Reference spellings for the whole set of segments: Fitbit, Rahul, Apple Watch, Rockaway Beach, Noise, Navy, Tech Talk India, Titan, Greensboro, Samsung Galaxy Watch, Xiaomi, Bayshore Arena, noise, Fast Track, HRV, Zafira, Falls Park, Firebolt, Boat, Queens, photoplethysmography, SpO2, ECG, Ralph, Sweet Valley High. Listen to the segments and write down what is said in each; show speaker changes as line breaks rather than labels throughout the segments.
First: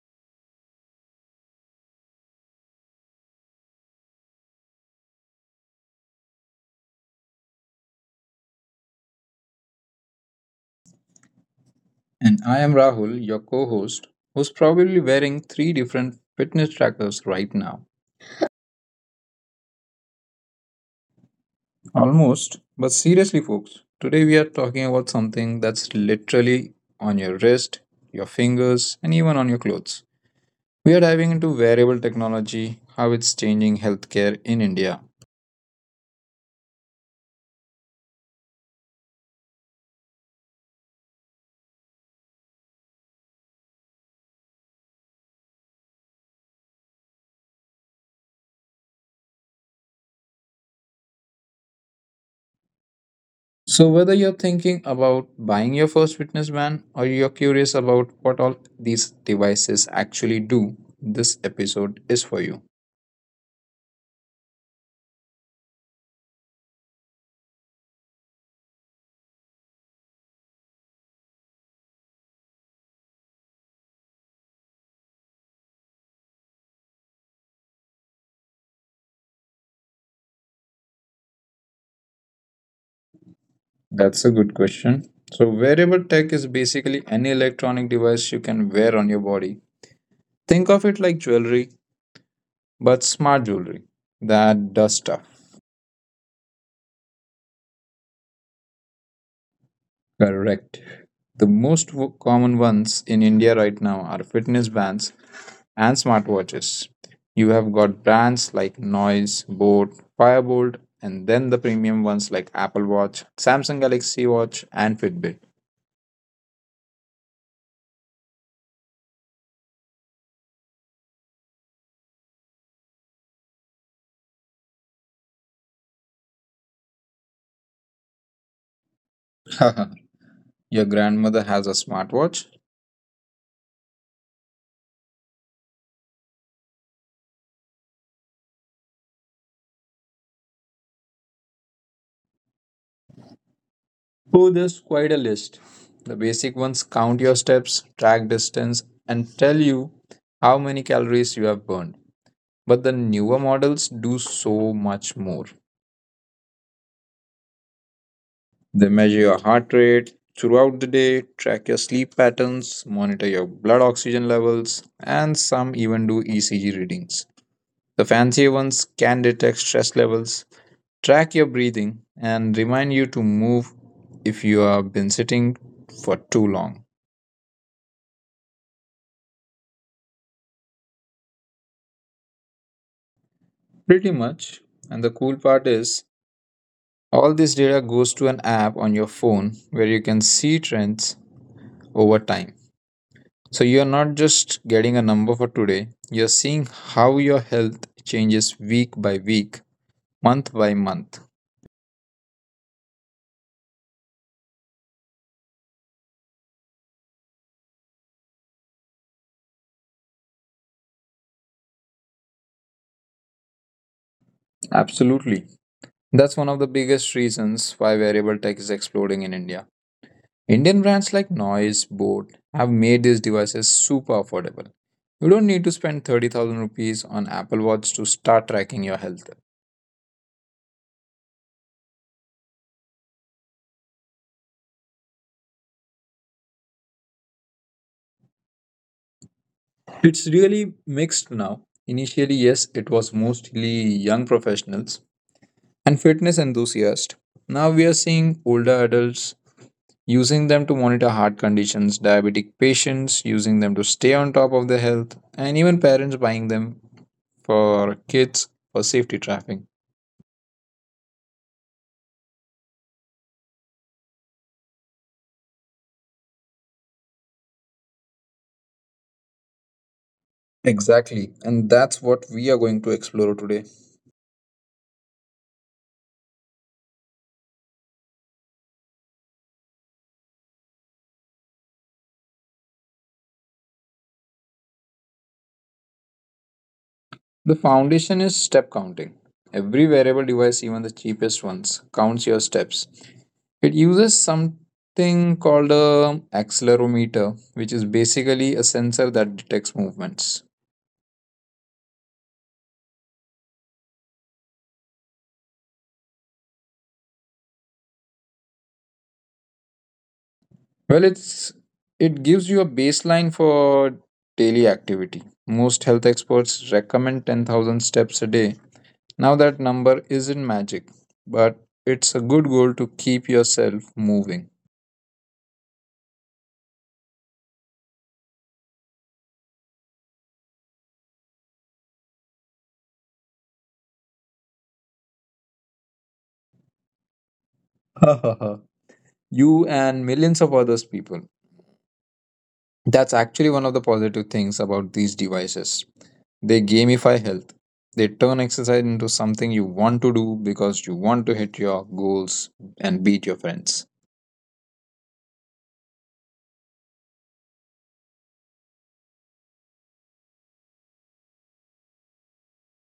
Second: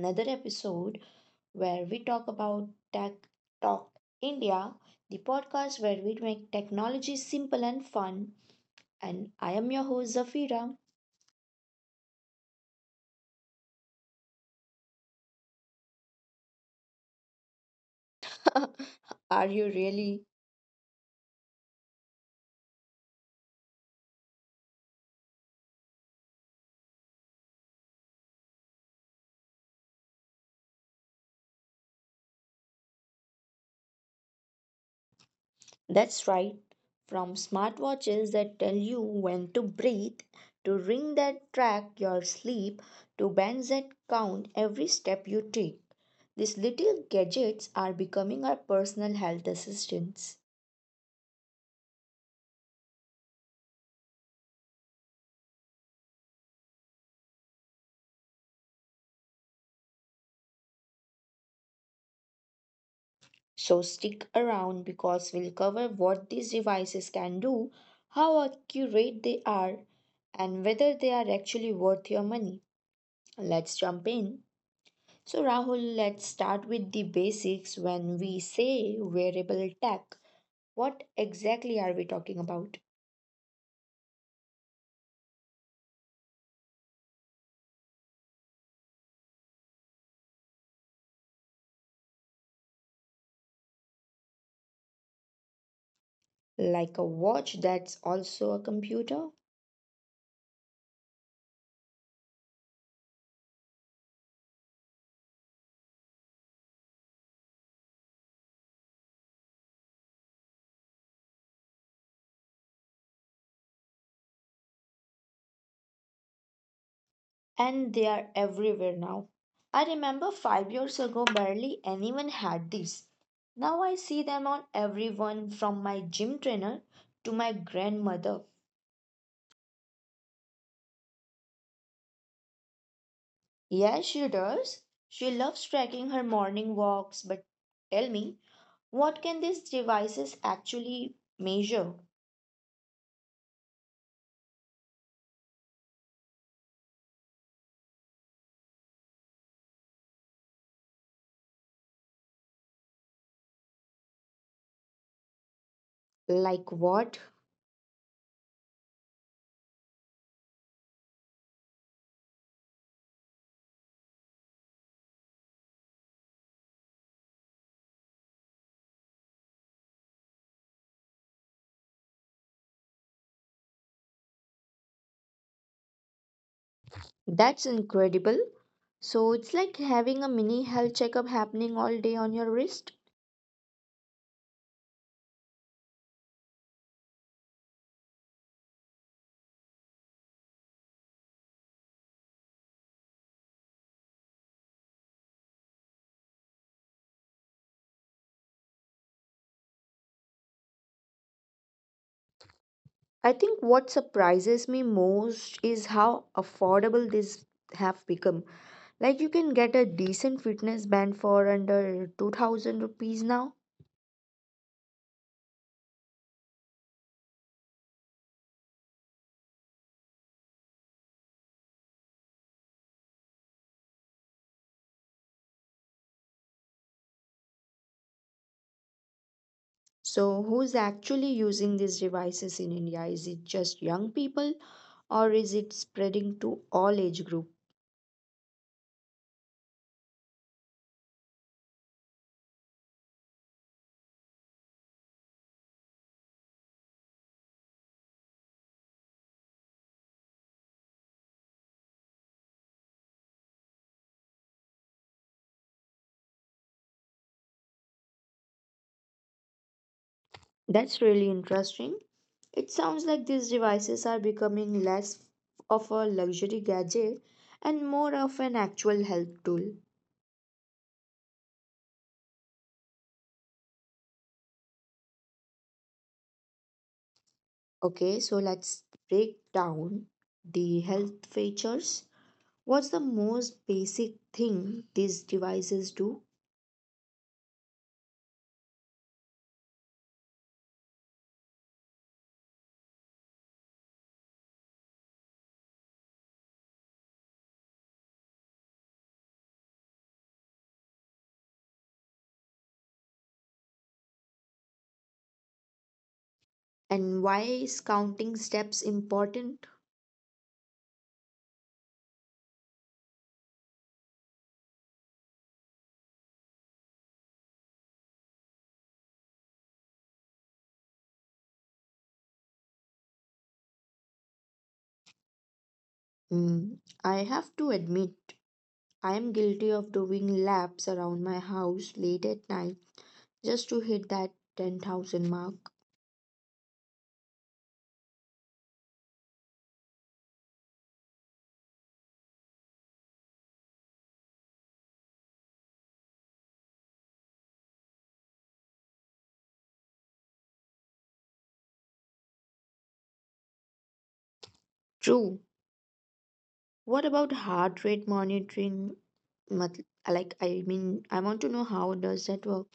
another episode where we talk about Tech Talk India, the podcast where we make technology simple and fun. And I am your host Zafira.
And I am Rahul, your co host, who's probably wearing three different fitness trackers right now.
Are you really?
Almost. But seriously, folks, today we are talking about something that's literally on your wrist, your fingers, and even on your clothes. We are diving into wearable technology, how it's changing healthcare in India.
That's right. From smartwatches that tell you when to breathe, to ring that track your sleep, to bands that count every step you take. These little gadgets are becoming our personal health assistants.
So, whether you're thinking about buying your first fitness band or you're curious about what all these devices actually do, this episode is for you.
So stick around because we'll cover what these devices can do, how accurate they are, and whether they are actually worth your money. Let's jump in. So, Rahul, let's start with the basics when we say wearable tech. What exactly are we talking about?
That's a good question. So, wearable tech is basically any electronic device you can wear on your body. Think of it like jewelry, but smart jewelry that does stuff.
Like a watch that's also a computer?
Correct. The most common ones in India right now are fitness bands and smartwatches. You have got brands like Noise, Boat, Firebolt, and then the premium ones like Apple Watch, Samsung Galaxy Watch, and Fitbit.
And they are everywhere now. I remember 5 years ago, barely anyone had these. Now I see them on everyone from my gym trainer to my grandmother.
Your grandmother has a smartwatch?
Yes, she does. She loves tracking her morning walks, but tell me, what can these devices actually measure?
Oh, there's quite a list. The basic ones count your steps, track distance, and tell you how many calories you have burned. But the newer models do so much more.
Like what?
They measure your heart rate throughout the day, track your sleep patterns, monitor your blood oxygen levels, and some even do ECG readings. The fancier ones can detect stress levels, track your breathing, and remind you to move if you have been sitting for too long.
That's incredible. So it's like having a mini health checkup happening all day on your wrist.
Pretty much. And the cool part is, all this data goes to an app on your phone where you can see trends over time. So you're not just getting a number for today, you're seeing how your health changes week by week, month by month.
I think what surprises me most is how affordable these have become. Like you can get a decent fitness band for under 2000 rupees now.
Absolutely. That's one of the biggest reasons why wearable tech is exploding in India. Indian brands like Noise, Boat have made these devices super affordable. You don't need to spend 30,000 rupees on Apple Watch to start tracking your health.
So who's actually using these devices in India? Is it just young people or is it spreading to all age group?
It's really mixed now. Initially, yes, it was mostly young professionals and fitness enthusiasts. Now we are seeing older adults using them to monitor heart conditions, diabetic patients using them to stay on top of their health, and even parents buying them for kids for safety traffic.
That's really interesting. It sounds like these devices are becoming less of a luxury gadget and more of an actual health tool.
Exactly, and that's what we are going to explore today.
Okay, so let's break down the health features. What's the most basic thing these devices do,
The foundation is step counting. Every wearable device, even the cheapest ones, counts your steps. It uses something called a accelerometer, which is basically a sensor that detects movements.
and why is counting steps important?
Well, it gives you a baseline for daily activity. Most health experts recommend 10,000 steps a day. Now that number isn't magic, but it's a good goal to keep yourself moving.
Mm, I have to admit, I am guilty of doing laps around my house late at night just to hit that 10,000 mark.
You and millions of others people. That's actually one of the positive things about these devices. They gamify health. They turn exercise into something you want to do because you want to hit your goals and beat your friends.
True. What about heart rate monitoring? Mat- Like, I mean, I want to know how does that work?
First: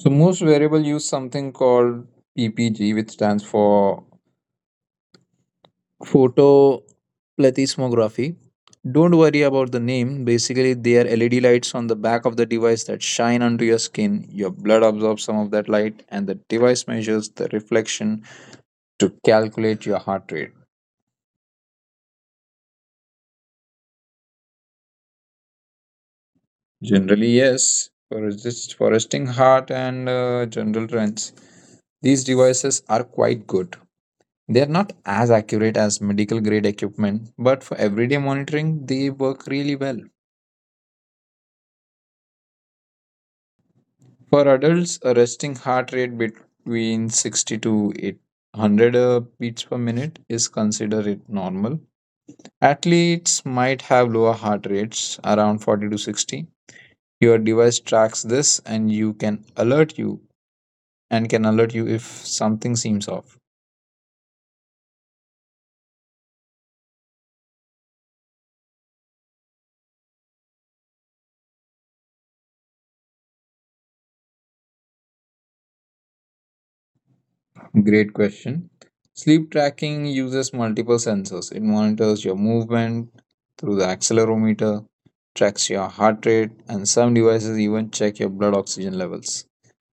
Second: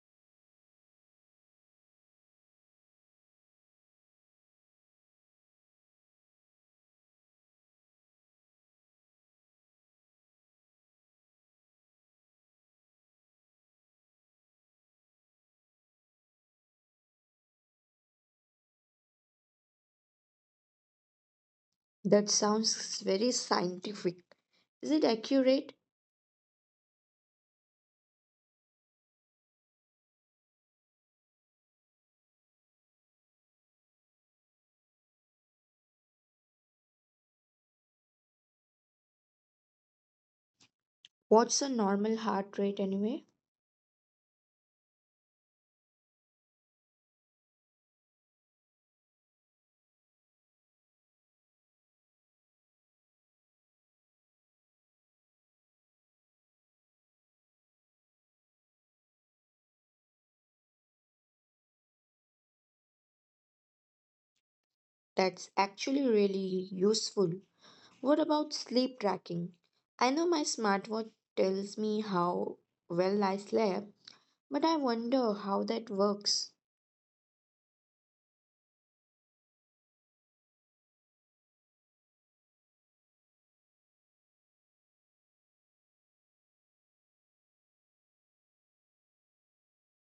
So most wearable use something called PPG, which stands for photoplethysmography. Don't worry about the name. Basically, they are LED lights on the back of the device that shine onto your skin. Your blood absorbs some of that light, and the device measures the reflection to calculate your heart rate.
That sounds very scientific. Is it accurate?
Generally, yes, for resting heart and general trends. These devices are quite good. They are not as accurate as medical grade equipment, but for everyday monitoring, they work really well.
What's a normal heart rate anyway?
For adults, a resting heart rate between 60 to 800 beats per minute is considered it normal. Athletes might have lower heart rates, around 40 to 60. Your device tracks this and you can alert you and can alert you if something seems off?
That's actually really useful. What about sleep tracking? I know my smartwatch tells me how well I slept, but I wonder how that works.
Great question. Sleep tracking uses multiple sensors. It monitors your movement through the accelerometer, tracks your heart rate, and some devices even check your blood oxygen levels.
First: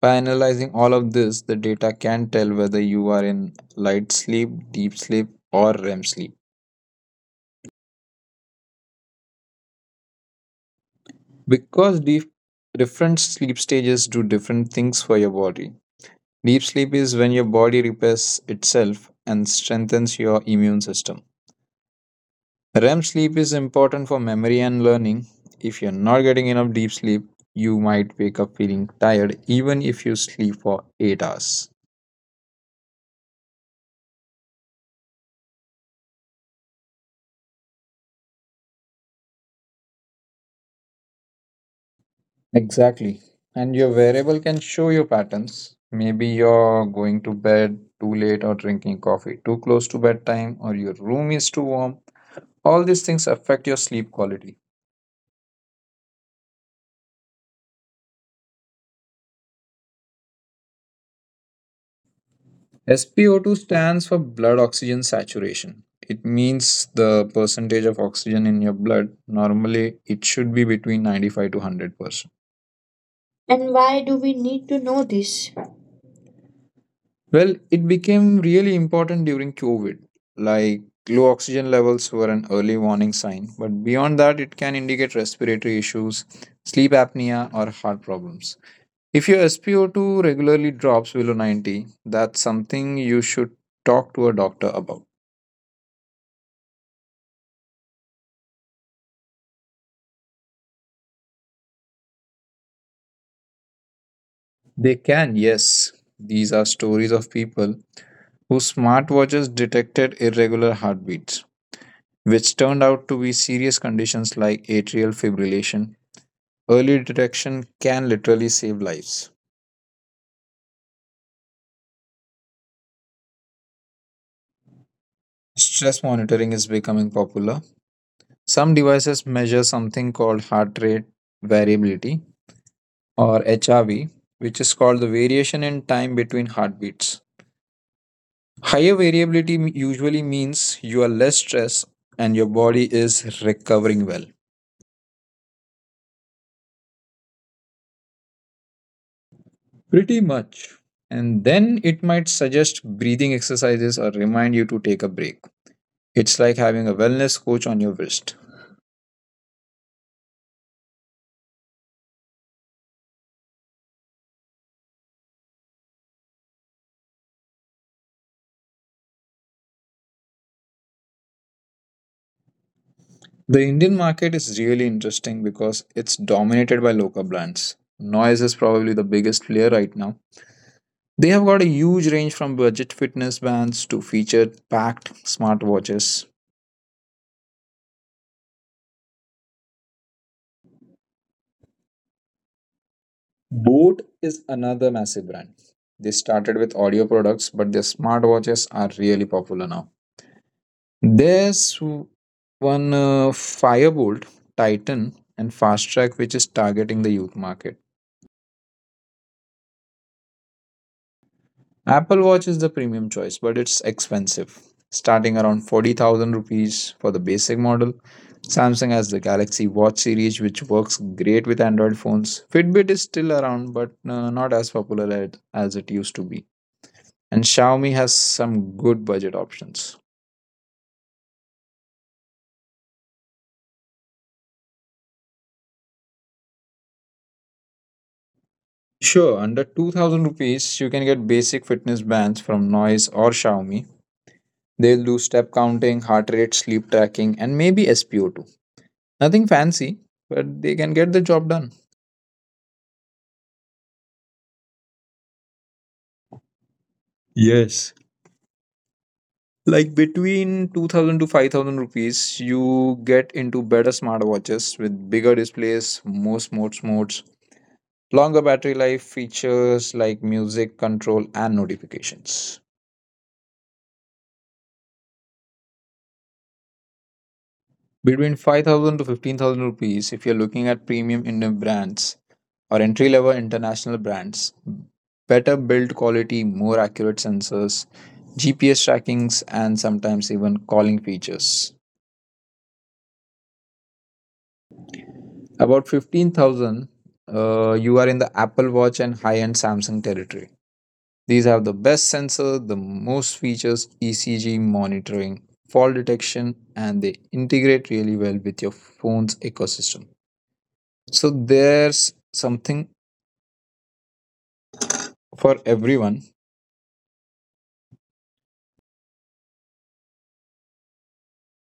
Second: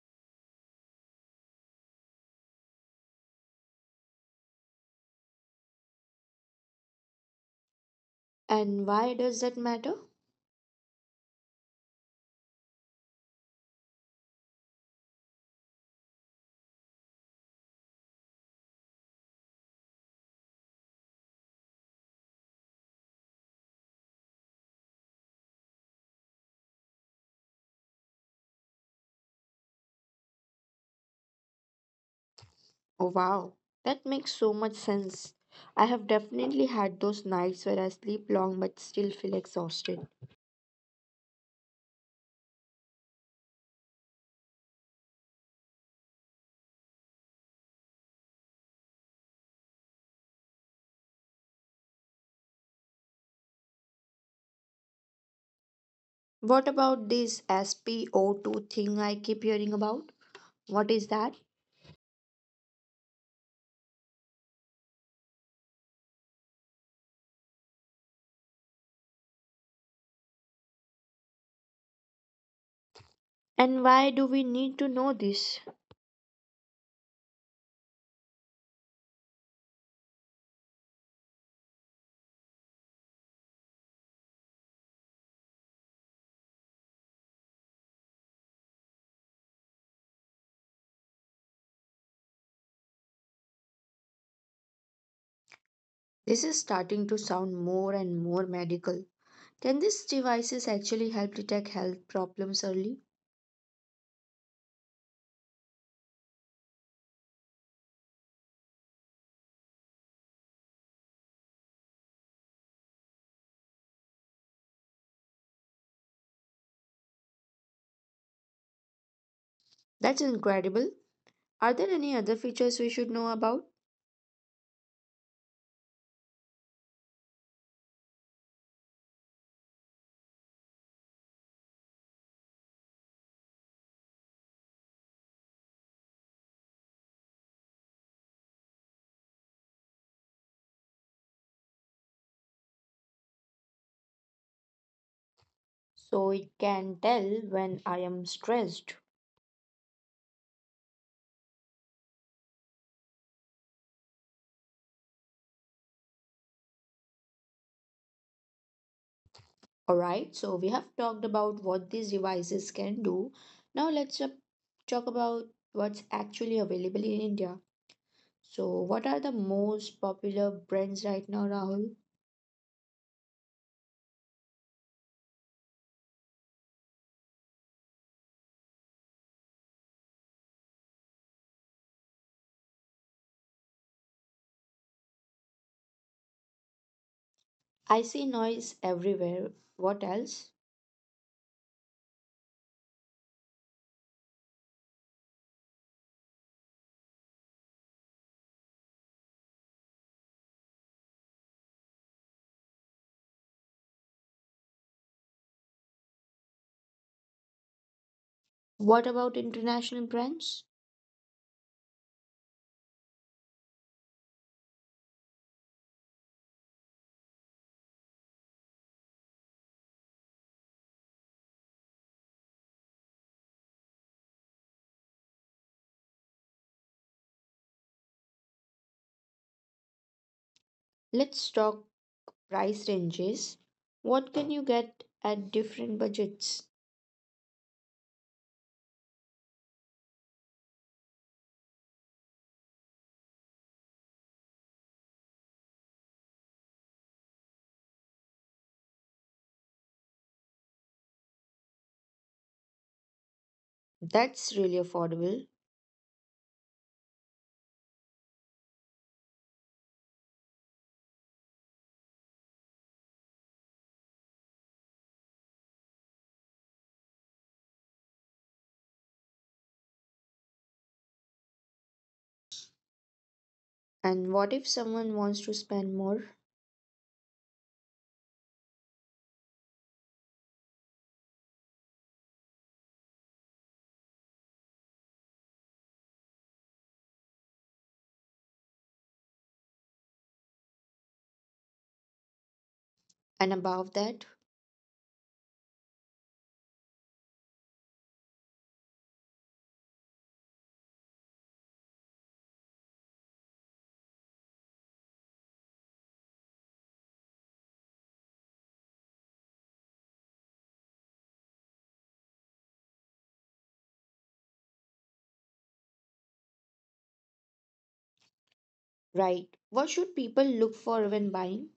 By analyzing all of this, the data can tell whether you are in light sleep, deep sleep, or REM sleep.
And why does that matter?
Because different sleep stages do different things for your body. Deep sleep is when your body repairs itself and strengthens your immune system. REM sleep is important for memory and learning. If you're not getting enough deep sleep, you might wake up feeling tired even if you sleep for 8 hours.
Oh wow, that makes so much sense. I have definitely had those nights where I sleep long but still feel exhausted.
Exactly. And your wearable can show your patterns. Maybe you're going to bed too late or drinking coffee too close to bedtime or your room is too warm. All these things affect your sleep quality.
What about this SpO2 thing I keep hearing about? What is that?
SpO2 stands for blood oxygen saturation. It means the percentage of oxygen in your blood. Normally, it should be between 95 to 100%. And
And
why
why
do
do
we
we
need
need
to
to
know
know
this?
this?
Well, it became really important during COVID. Like low oxygen levels were an early warning sign, but beyond that, it can indicate respiratory issues, sleep apnea, or heart problems. If your SpO2 regularly drops below 90, that's something you should talk to a doctor about.
This is starting to sound more and more medical. Can these devices actually help detect health problems early?
They can, yes. These are stories of people whose smartwatches detected irregular heartbeats, which turned out to be serious conditions like atrial fibrillation. Early detection can literally save lives.
That's incredible. Are there any other features we should know about?
Stress monitoring is becoming popular. Some devices measure something called heart rate variability or HRV, which is called the variation in time between heartbeats. Higher variability usually means you are less stressed and your body is recovering well.
So it can tell when I am stressed.
Pretty much. And then it might suggest breathing exercises or remind you to take a break. It's like having a wellness coach on your wrist.
Alright, so we have talked about what these devices can do. Now let's talk about what's actually available in India. So, what are the most popular brands right now, Rahul?
The Indian market is really interesting because it's dominated by local brands. Noise is probably the biggest player right now. They have got a huge range from budget fitness bands to feature packed smartwatches.
I see noise everywhere. What else?
Boat is another massive brand. They started with audio products, but their smartwatches are really popular now. There's one Firebolt, Titan, and Fast Track, which is targeting the youth market.
What about international brands?
Apple Watch is the premium choice, but it's expensive, starting around 40,000 rupees for the basic model. Samsung has the Galaxy Watch series, which works great with Android phones. Fitbit is still around, but not as popular as it used to be. And Xiaomi has some good budget options.
Let's talk price ranges. What can you get at different budgets?
Sure, under 2000 rupees, you can get basic fitness bands from Noise or Xiaomi. They'll do step counting, heart rate, sleep tracking, and maybe SPO2. Nothing fancy, but they can get the job done.
That's really affordable.
Yes. Like between 2000 to 5000 rupees, you get into better smartwatches with bigger displays, more sports modes, longer battery life features like music control and notifications.
And what if someone wants to spend more?
Between 5000 to 15,000 rupees if you're looking at premium Indian brands or entry level international brands. Better build quality, more accurate sensors, GPS trackings, and sometimes even calling features.
And above that,
About 15,000, you are in the Apple Watch and high end Samsung territory. These have the best sensor, the most features, ECG monitoring, fall detection, and they integrate really well with your phone's ecosystem. So there's something for everyone.
right, what should people look for when buying?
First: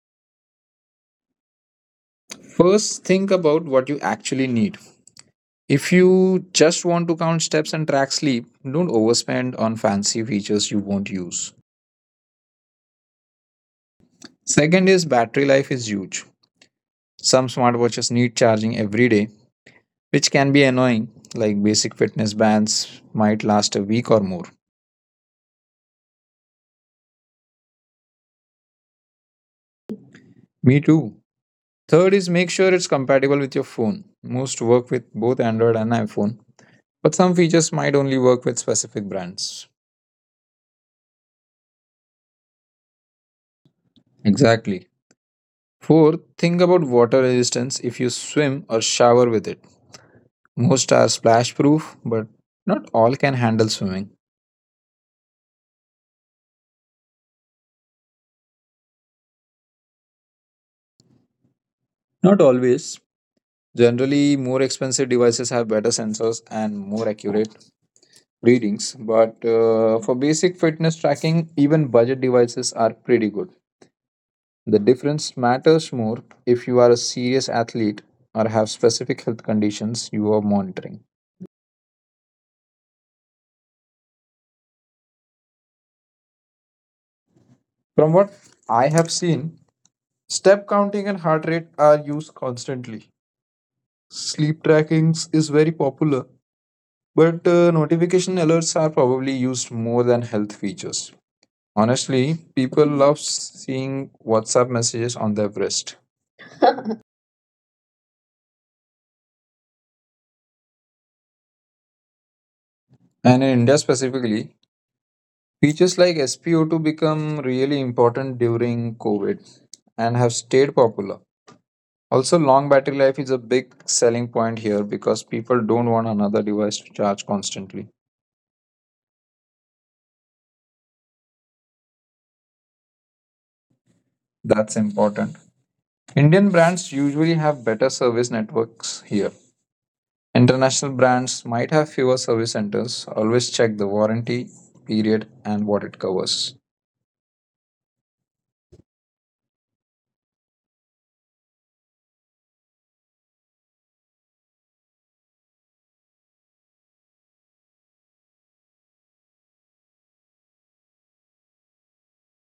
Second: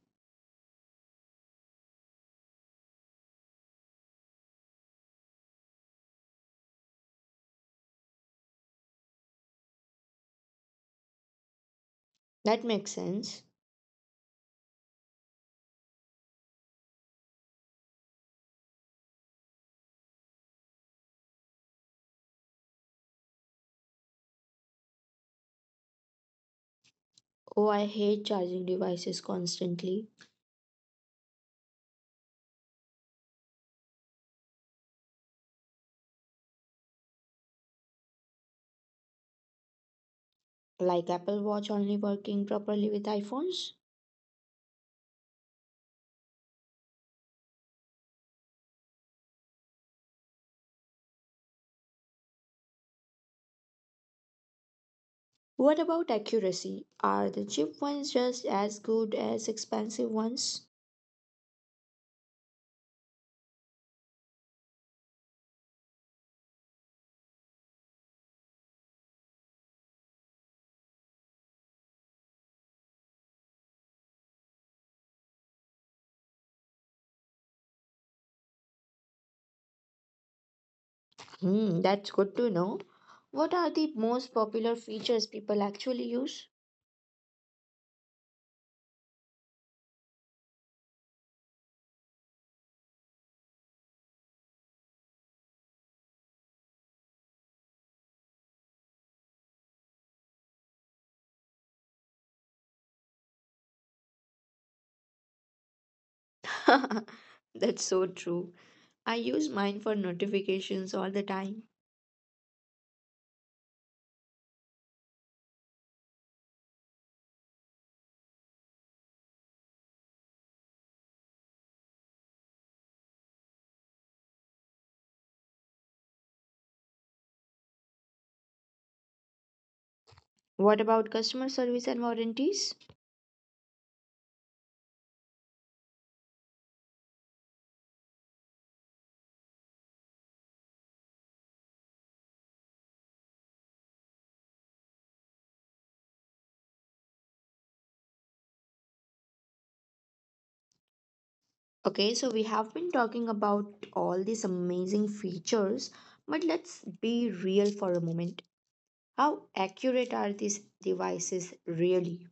First, think about what you actually need. If you just want to count steps and track sleep, don't overspend on fancy features you won't use.
That makes sense.
Second is battery life is huge. Some smartwatches need charging every day, which can be annoying, like basic fitness bands might last a week or more.
Oh, I hate charging devices constantly,
Me too. Third is make sure it's compatible with your phone. Most work with both Android and iPhone, but some features might only work with specific brands.
like Apple Watch only working properly with iPhones.
Exactly. Fourth, think about water resistance if you swim or shower with it. Most are splash proof, but not all can handle swimming.
What about accuracy? Are the cheap ones just as good as expensive ones?
Not always. Generally, more expensive devices have better sensors and more accurate readings, but for basic fitness tracking, even budget devices are pretty good. The difference matters more if you are a serious athlete or have specific health conditions you are monitoring.
Hmm, that's good to know. What are the most popular features people actually use?
From what I have seen, step counting and heart rate are used constantly. Sleep trackings is very popular, but notification alerts are probably used more than health features. Honestly, people love seeing WhatsApp messages on their wrist.
That's so true. I use mine for notifications all the time.
And in India specifically, features like SpO2 become really important during COVID and have stayed popular. Also, long battery life is a big selling point here because people don't want another device to charge constantly.
What about customer service and warranties?
That's important. Indian brands usually have better service networks here. International brands might have fewer service centers. Always check the warranty period and what it covers.
Okay, so we have been talking about all these amazing features, but let's be real for a moment. How accurate are these devices really?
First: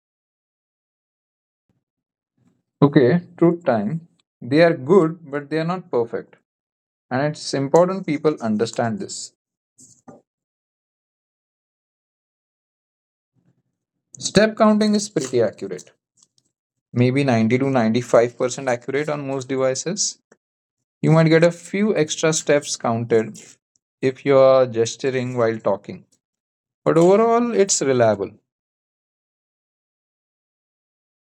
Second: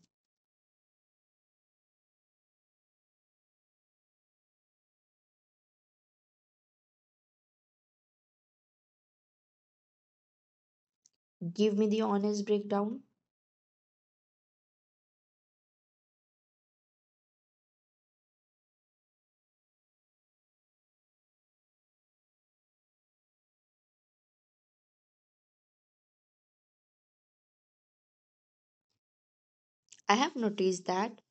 Okay, truth time. They are good, but they are not perfect. And it's important people understand this.
Give me the honest breakdown.
Step counting is pretty accurate. Maybe 90 to 95% accurate on most devices. You might get a few extra steps counted if you are gesturing while talking. But overall, it's reliable.
I have noticed that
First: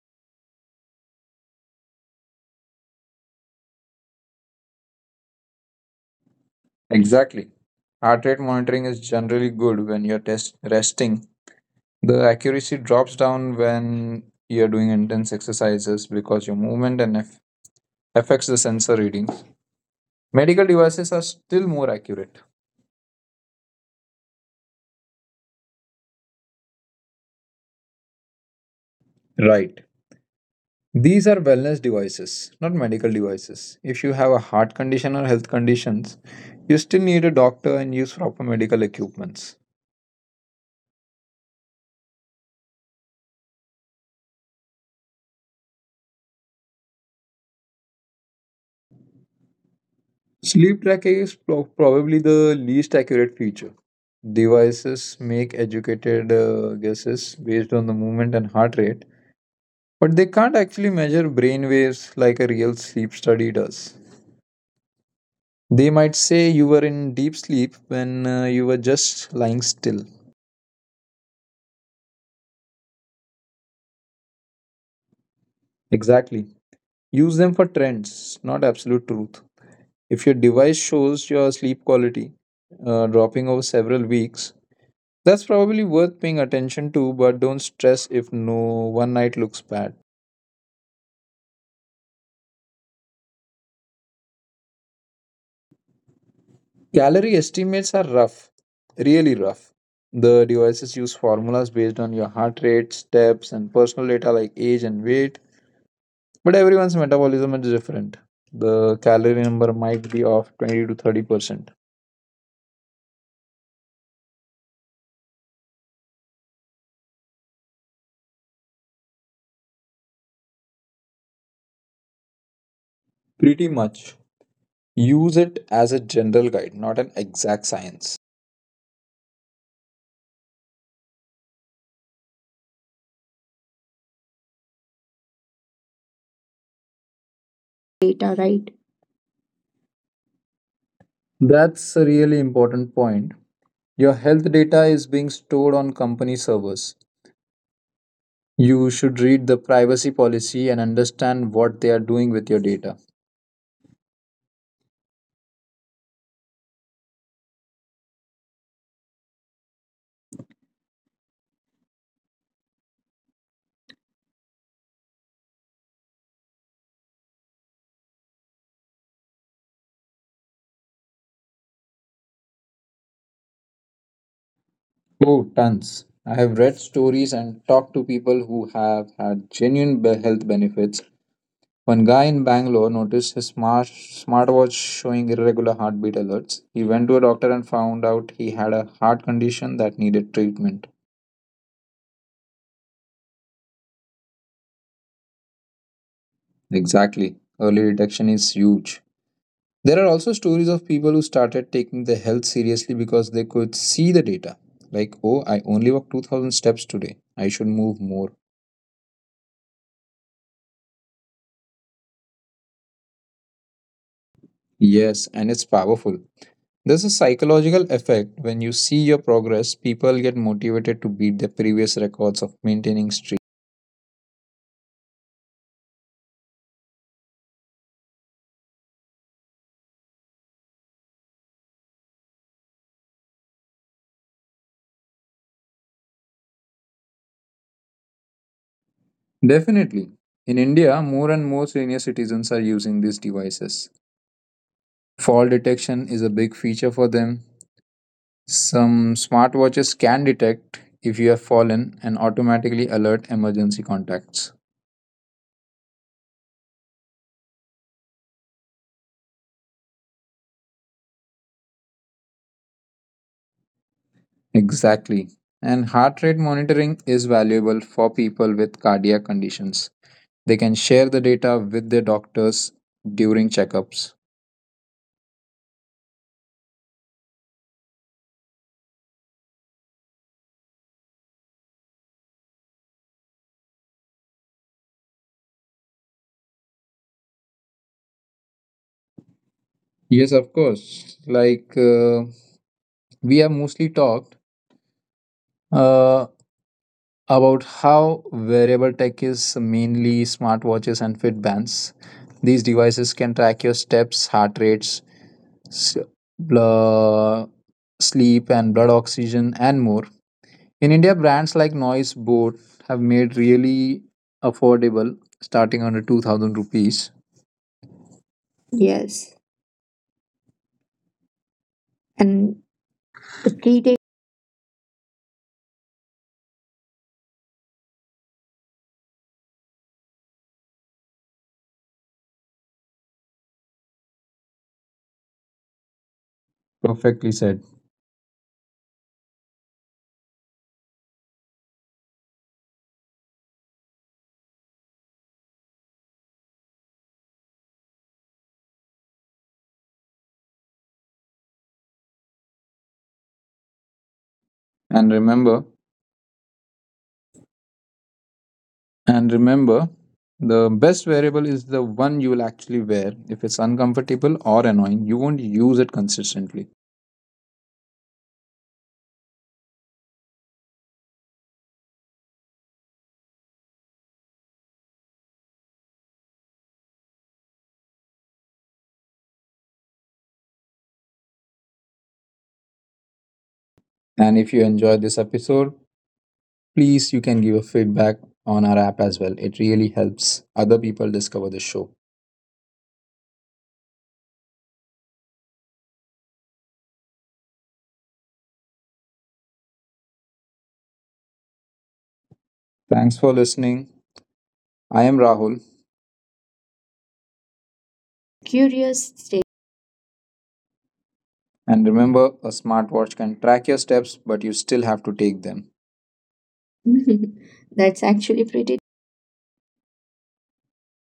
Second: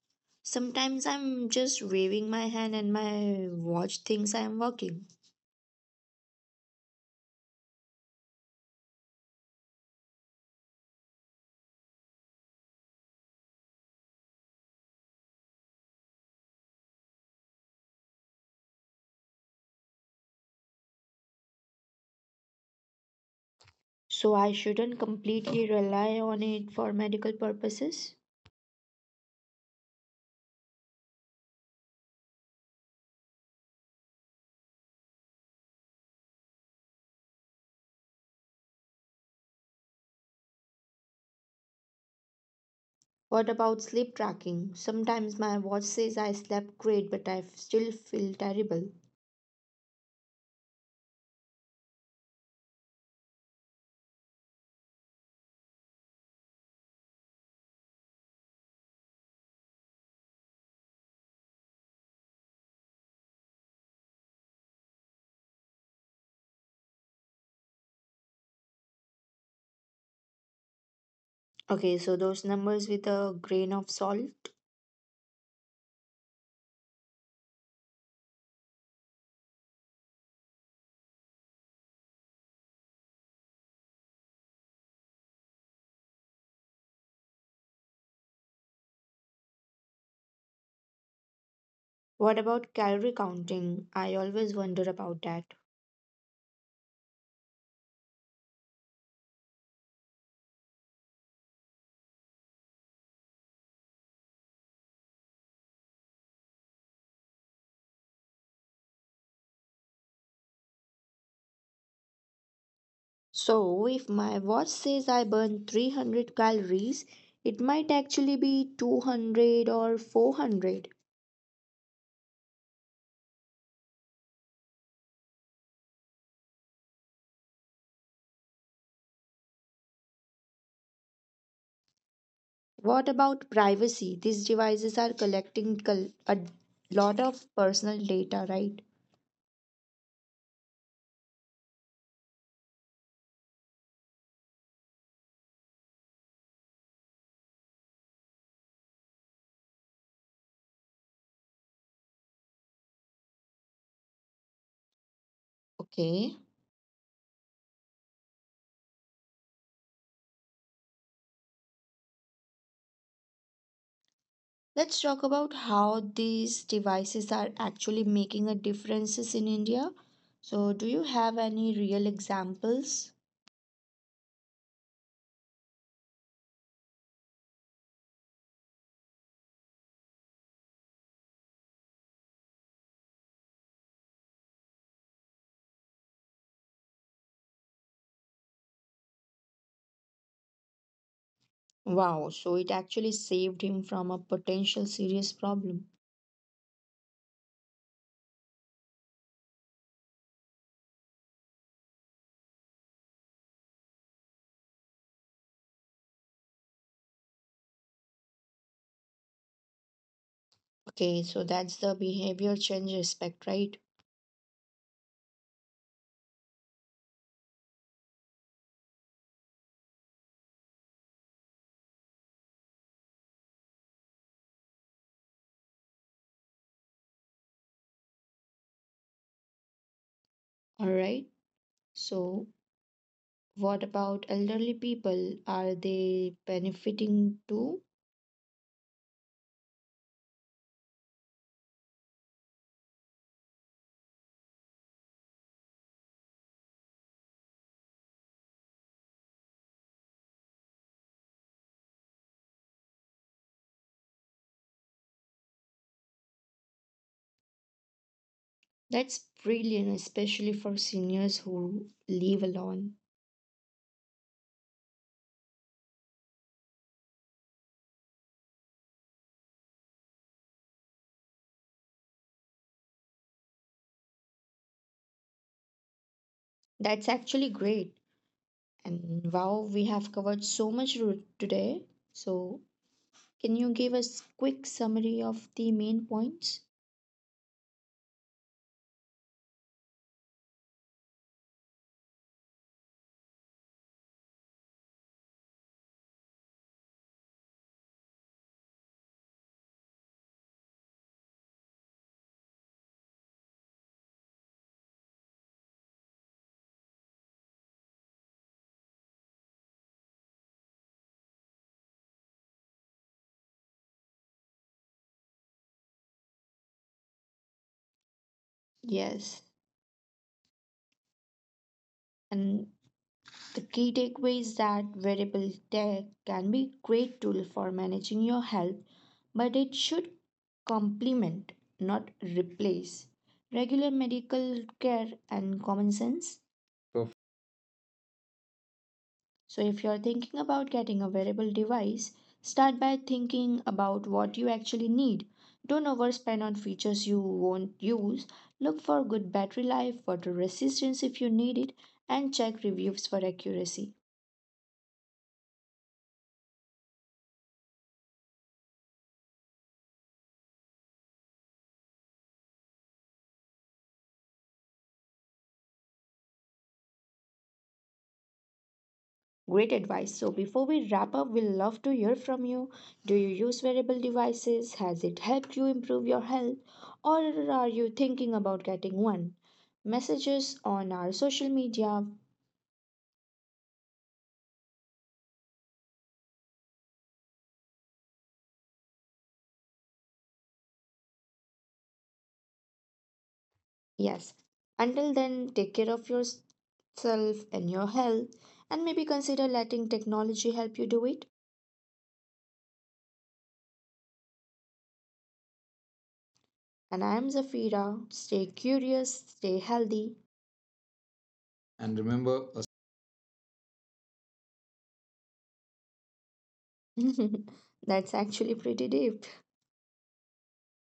sometimes I'm just waving my hand and my watch thinks I am working.
Exactly. Heart rate monitoring is generally good when you're test resting. The accuracy drops down when you're doing intense exercises because your movement and affects the sensor readings. Medical devices are still more accurate.
So I shouldn't completely rely on it for medical purposes.
Right. These are wellness devices, not medical devices. If you have a heart condition or health conditions, you still need a doctor and use proper medical equipments.
What about sleep tracking? Sometimes my watch says I slept great, but I still feel terrible.
Sleep tracking is probably the least accurate feature. Devices make educated guesses based on the movement and heart rate, but they can't actually measure brain waves like a real sleep study does. They might say you were in deep sleep when you were just lying still.
Okay, so those numbers with a grain of salt.
Exactly. Use them for trends, not absolute truth. If your device shows your sleep quality dropping over several weeks, that's probably worth paying attention to, but don't stress if no one night looks bad.
What about calorie counting? I always wonder about that.
Calorie estimates are rough, really rough. The devices use formulas based on your heart rate, steps, and personal data like age and weight, but everyone's metabolism is different. The calorie number might be off 20 to 30%.
So, if my watch says I burn 300 calories, it might actually be 200 or 400.
Pretty much. Use it as a general guide, not an exact science.
What about privacy? These devices are a lot of personal
Data,
data,
right?
right?
That's a really important point. Your health data is being stored on company servers. You should read the privacy policy and understand what they are doing with your data.
Okay. Let's talk about how these devices are actually making a differences in India. So, do you have any real examples?
Oh, tons. I have read stories and talked to people who have had genuine health benefits. One guy in Bangalore noticed his smartwatch showing irregular heartbeat alerts. He went to a doctor and found out he had a heart condition that needed treatment.
Wow, so it actually saved him from a potential serious problem.
Exactly. Early detection is huge. There are also stories of people who started taking their health seriously because they could see the data. Like, oh, I only walked 2000 steps today. I should move more.
Okay, so that's the behavior change aspect, right?
Yes, and it's powerful. There's a psychological effect when you see your progress, people get motivated to beat their previous records of maintaining streak.
All right. So, what about elderly people? Are they benefiting too?
Definitely. In India, more and more senior citizens are using these devices. Fall detection is a big feature for them. Some smartwatches can detect if you have fallen and automatically alert emergency contacts.
That's brilliant, especially for seniors who live alone.
Exactly. And heart rate monitoring is valuable for people with cardiac conditions. They can share the data with their doctors during checkups.
That's actually great. And wow, we have covered so much today. So, can you give us quick summary of the main points?
Yes, of course. Like we have mostly talked uh, about how wearable tech is mainly smartwatches and Fitbands. These devices can track your steps, heart rates, s- blood, sleep and blood oxygen and more. In India, brands like Noise Boat have made really affordable, starting under 2000 rupees. Yes.
Yes.
And
And
the
the
key
key
take
takeaway is that wearable tech can be a great tool for managing your health, but it should complement, not replace, regular medical care and common sense. Perf-
perfectly said.
So, if you're thinking about getting a wearable device, start by thinking about what you actually need. Don't overspend on features you won't use. Look for good battery life, water resistance if you need it, and check reviews for accuracy.
And remember, and remember, the best variable is the one you will actually wear. If it's uncomfortable or annoying, you won't use it consistently.
Great advice. So before we wrap up, we will love to hear from you. Do you use wearable devices? Has it helped you improve your health? Or are you thinking about getting one? Messages on our social media.
And if you enjoyed this episode, please, you can give a feedback on our app as well. It really helps other people discover the show.
Yes. Until then, take care of yourself and your health and maybe consider letting technology help you do it.
Thanks for listening. I am Rahul.
And I am Zafira. Stay
Curious
curious,
state.
stay healthy.
And
And
remember, a
remember, a
smartwatch can track your steps, but you still have to take them. That's
That's
actually
actually
pretty
pretty deep.